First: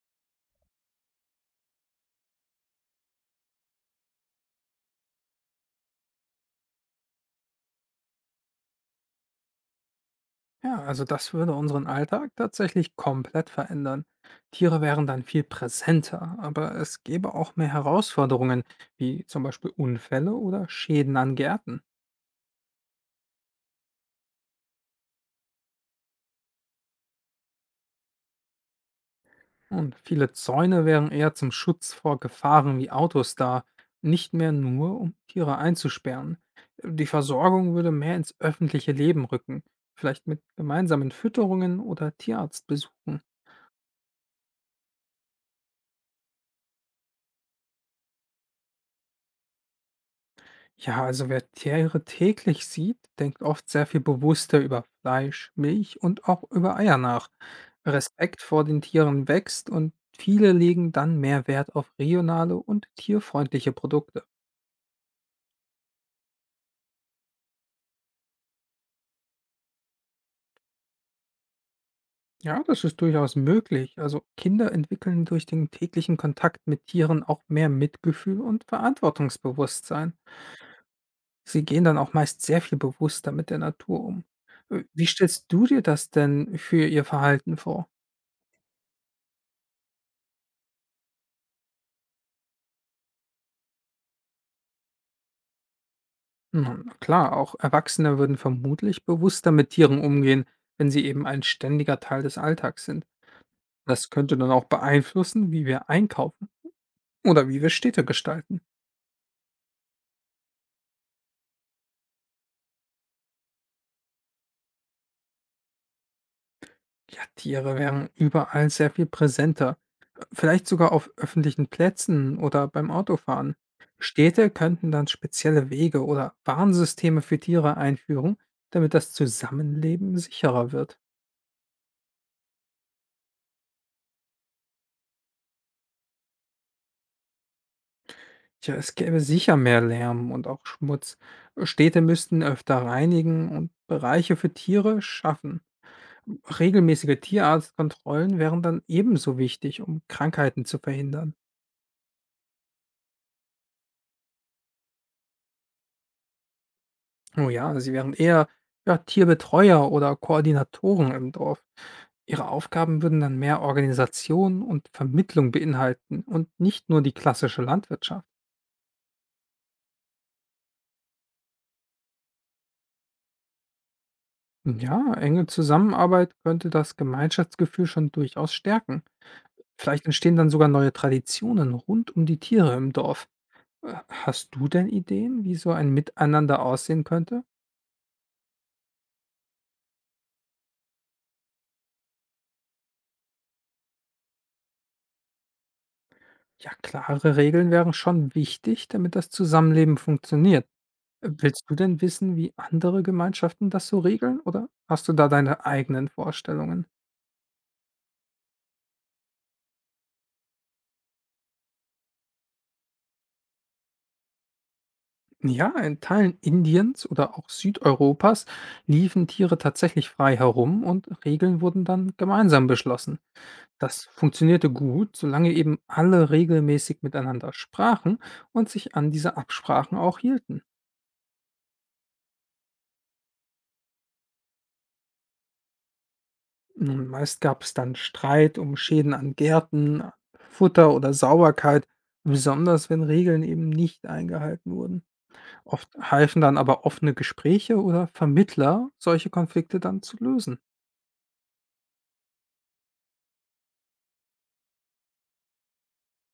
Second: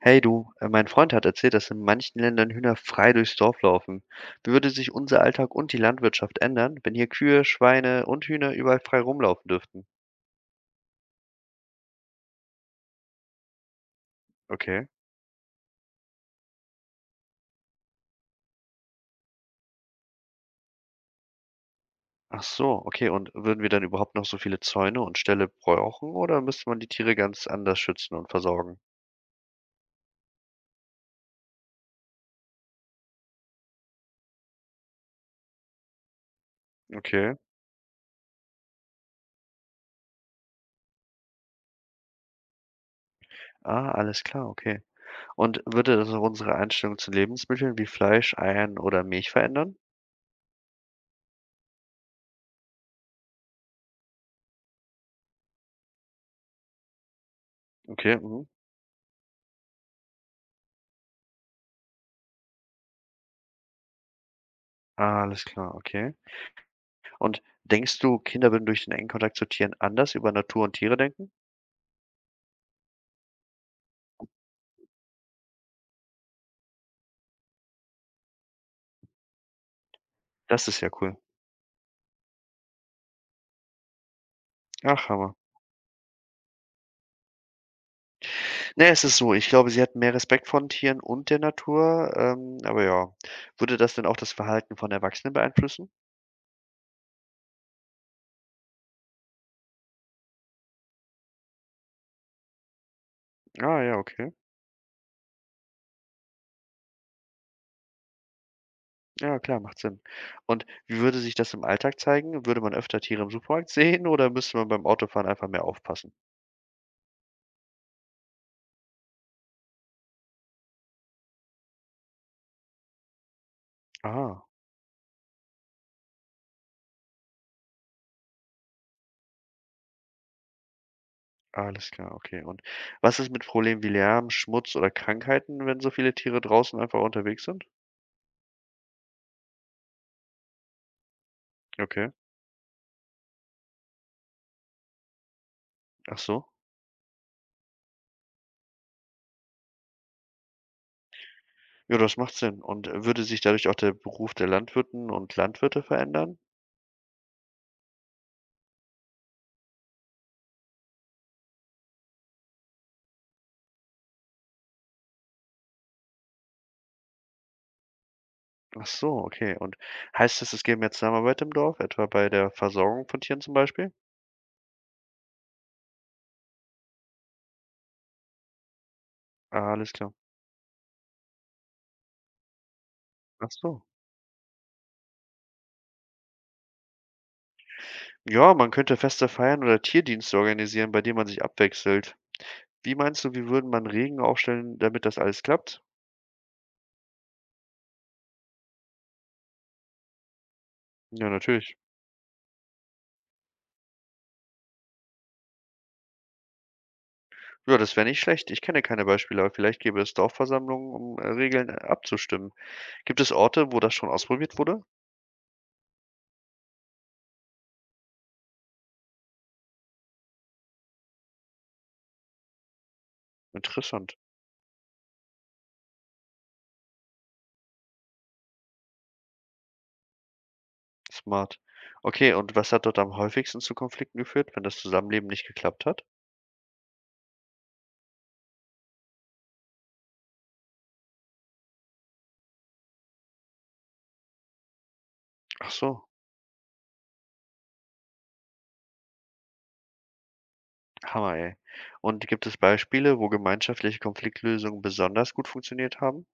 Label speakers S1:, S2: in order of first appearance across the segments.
S1: Hey du, mein Freund hat erzählt, dass in manchen Ländern Hühner frei durchs Dorf laufen. Wie würde sich unser Alltag und die Landwirtschaft ändern, wenn hier Kühe, Schweine und Hühner überall frei rumlaufen dürften?
S2: Ja, also das würde unseren Alltag tatsächlich komplett verändern. Tiere
S1: Okay.
S2: wären dann viel präsenter, aber es gäbe auch mehr Herausforderungen, wie zum Beispiel Unfälle oder Schäden an Gärten.
S1: Ach so, okay. Und würden wir dann überhaupt noch so viele Zäune und Ställe brauchen oder müsste man die Tiere ganz anders schützen und versorgen?
S2: Und viele Zäune wären eher zum Schutz vor Gefahren wie Autos da, nicht mehr nur, um Tiere einzusperren. Die
S1: Okay.
S2: Versorgung würde mehr ins öffentliche Leben rücken, vielleicht mit gemeinsamen Fütterungen oder Tierarztbesuchen.
S1: Ah, alles klar, okay. Und würde das auch unsere Einstellung zu Lebensmitteln wie Fleisch, Eiern oder Milch verändern?
S2: Ja, also wer Tiere täglich sieht, denkt oft sehr viel bewusster über Fleisch, Milch und auch über Eier nach.
S1: Okay.
S2: Respekt
S1: Mhm.
S2: vor den Tieren wächst und viele legen dann mehr Wert auf regionale und tierfreundliche Produkte.
S1: Ah, alles klar, okay. Und denkst du, Kinder würden durch den engen Kontakt zu Tieren anders über Natur und Tiere denken?
S2: Ja, das ist durchaus möglich. Also Kinder entwickeln durch den täglichen Kontakt mit Tieren auch mehr Mitgefühl und Verantwortungsbewusstsein.
S1: Das ist ja cool.
S2: Sie gehen dann auch meist sehr viel bewusster mit der Natur um. Wie
S1: Ach, Hammer.
S2: stellst du dir das denn für ihr Verhalten vor?
S1: Ne, es ist so, ich glaube, sie hatten mehr Respekt vor den Tieren und der Natur, aber ja. Würde das denn auch das Verhalten von Erwachsenen beeinflussen?
S2: Nun, klar, auch Erwachsene würden vermutlich bewusster mit Tieren umgehen, wenn sie eben ein ständiger Teil des Alltags sind.
S1: Ah, ja,
S2: Das
S1: okay.
S2: könnte dann auch beeinflussen, wie wir einkaufen oder wie wir Städte gestalten.
S1: Ja, klar, macht Sinn. Und wie würde sich das im Alltag zeigen? Würde man öfter Tiere im Supermarkt sehen oder müsste man beim Autofahren einfach mehr aufpassen?
S2: Ja, Tiere wären überall sehr viel präsenter. Vielleicht sogar auf öffentlichen Plätzen oder beim Autofahren.
S1: Ah,
S2: Städte könnten dann spezielle Wege oder Warnsysteme für Tiere einführen, damit das Zusammenleben sicherer wird.
S1: alles klar, okay. Und was ist mit Problemen wie Lärm, Schmutz oder Krankheiten, wenn so viele Tiere draußen einfach unterwegs sind?
S2: Tja, es gäbe sicher mehr Lärm und auch Schmutz. Städte
S1: Okay,
S2: müssten öfter reinigen und Bereiche für Tiere schaffen.
S1: ach so.
S2: Regelmäßige Tierarztkontrollen wären dann ebenso wichtig, um Krankheiten zu verhindern.
S1: Ja, das macht Sinn. Und, würde sich dadurch auch der Beruf der Landwirten und Landwirte verändern?
S2: Oh ja, sie wären eher, ja, Tierbetreuer oder Koordinatoren im Dorf. Ihre Aufgaben würden dann mehr Organisation und Vermittlung beinhalten und nicht nur die klassische Landwirtschaft.
S1: Ach so, okay. Und heißt das, es gäbe mehr Zusammenarbeit im Dorf, etwa bei der Versorgung von Tieren zum Beispiel?
S2: Ja, enge Zusammenarbeit könnte das Gemeinschaftsgefühl schon durchaus stärken.
S1: Ah, alles
S2: Vielleicht
S1: klar.
S2: entstehen dann sogar neue Traditionen rund um die Tiere im Dorf.
S1: Ach so.
S2: Hast du denn Ideen, wie so ein Miteinander aussehen könnte?
S1: Ja, man könnte Feste feiern oder Tierdienste organisieren, bei denen man sich abwechselt. Wie meinst du, wie würden man Regeln aufstellen, damit das alles klappt?
S2: Ja, klare Regeln wären schon wichtig, damit das Zusammenleben funktioniert.
S1: Ja,
S2: Willst du
S1: natürlich.
S2: denn wissen, wie andere Gemeinschaften das so regeln, oder hast du da deine eigenen Vorstellungen?
S1: Ja, das wäre nicht schlecht. Ich kenne keine Beispiele, aber vielleicht gäbe es Dorfversammlungen, um, Regeln abzustimmen. Gibt es Orte, wo das schon ausprobiert wurde?
S2: Ja, in Teilen Indiens oder auch Südeuropas liefen Tiere tatsächlich frei herum und Regeln wurden dann gemeinsam beschlossen. Das
S1: Interessant.
S2: funktionierte gut, solange eben alle regelmäßig miteinander sprachen und sich an diese Absprachen auch hielten.
S1: Smart. Okay, und was hat dort am häufigsten zu Konflikten geführt, wenn das Zusammenleben nicht geklappt hat?
S2: Nun, meist gab es dann Streit um Schäden an Gärten, an Futter oder Sauberkeit, besonders wenn Regeln eben nicht eingehalten wurden.
S1: Ach
S2: Oft
S1: so,
S2: halfen dann aber offene Gespräche oder Vermittler, solche Konflikte dann zu lösen.
S1: Hammer, ey. Und gibt es Beispiele, wo gemeinschaftliche Konfliktlösungen besonders gut funktioniert haben?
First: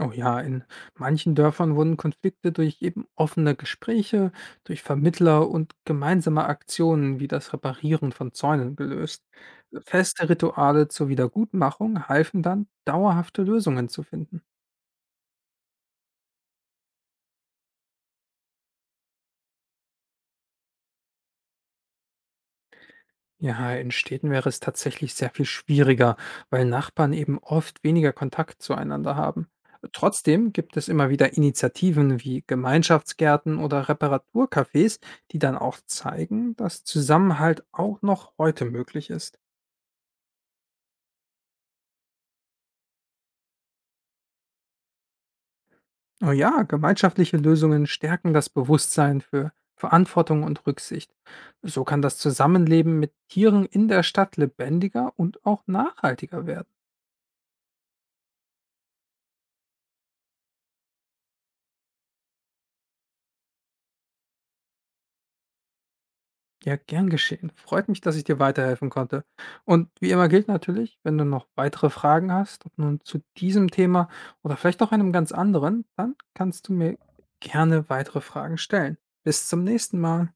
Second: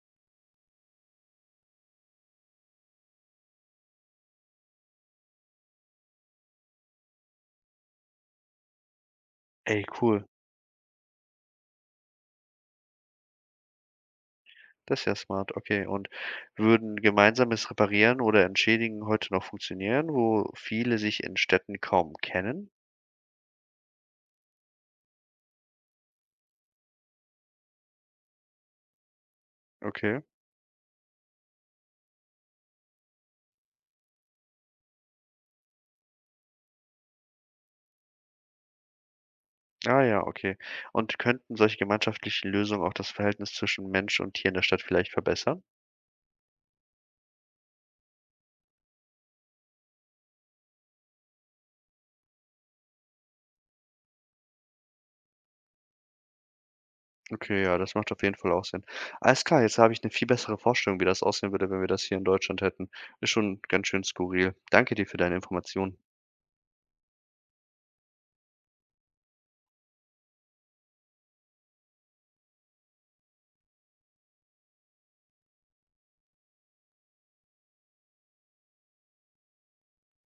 S2: Oh ja, in manchen Dörfern wurden Konflikte durch eben offene Gespräche, durch Vermittler und gemeinsame Aktionen wie das Reparieren von Zäunen gelöst.
S1: Ey, cool.
S2: Feste Rituale zur Wiedergutmachung halfen dann, dauerhafte Lösungen zu finden.
S1: Das ist ja smart. Okay, und würden gemeinsames Reparieren oder Entschädigen heute noch funktionieren, wo viele sich in Städten kaum kennen?
S2: Ja, in Städten wäre es tatsächlich sehr viel schwieriger, weil Nachbarn eben oft weniger Kontakt zueinander haben.
S1: Okay.
S2: Trotzdem gibt es immer wieder Initiativen wie Gemeinschaftsgärten oder Reparaturcafés, die dann auch zeigen, dass Zusammenhalt auch noch heute möglich ist.
S1: Ah ja, okay. Und könnten solche gemeinschaftlichen Lösungen auch das Verhältnis zwischen Mensch und Tier in der Stadt vielleicht verbessern?
S2: Oh ja, gemeinschaftliche Lösungen stärken das Bewusstsein für Verantwortung und Rücksicht. So kann das Zusammenleben mit Tieren in der Stadt lebendiger und auch nachhaltiger werden.
S1: Okay, ja, das macht auf jeden Fall auch Sinn. Alles klar, jetzt habe ich eine viel bessere Vorstellung, wie das aussehen würde, wenn wir das hier in Deutschland hätten. Ist schon ganz schön skurril. Danke dir für deine Informationen.
S2: Ja, gern geschehen. Freut mich, dass ich dir weiterhelfen konnte. Und wie immer gilt natürlich, wenn du noch weitere Fragen hast, ob nun zu diesem Thema oder vielleicht auch einem ganz anderen, dann kannst du mir gerne weitere Fragen stellen. Bis zum nächsten Mal.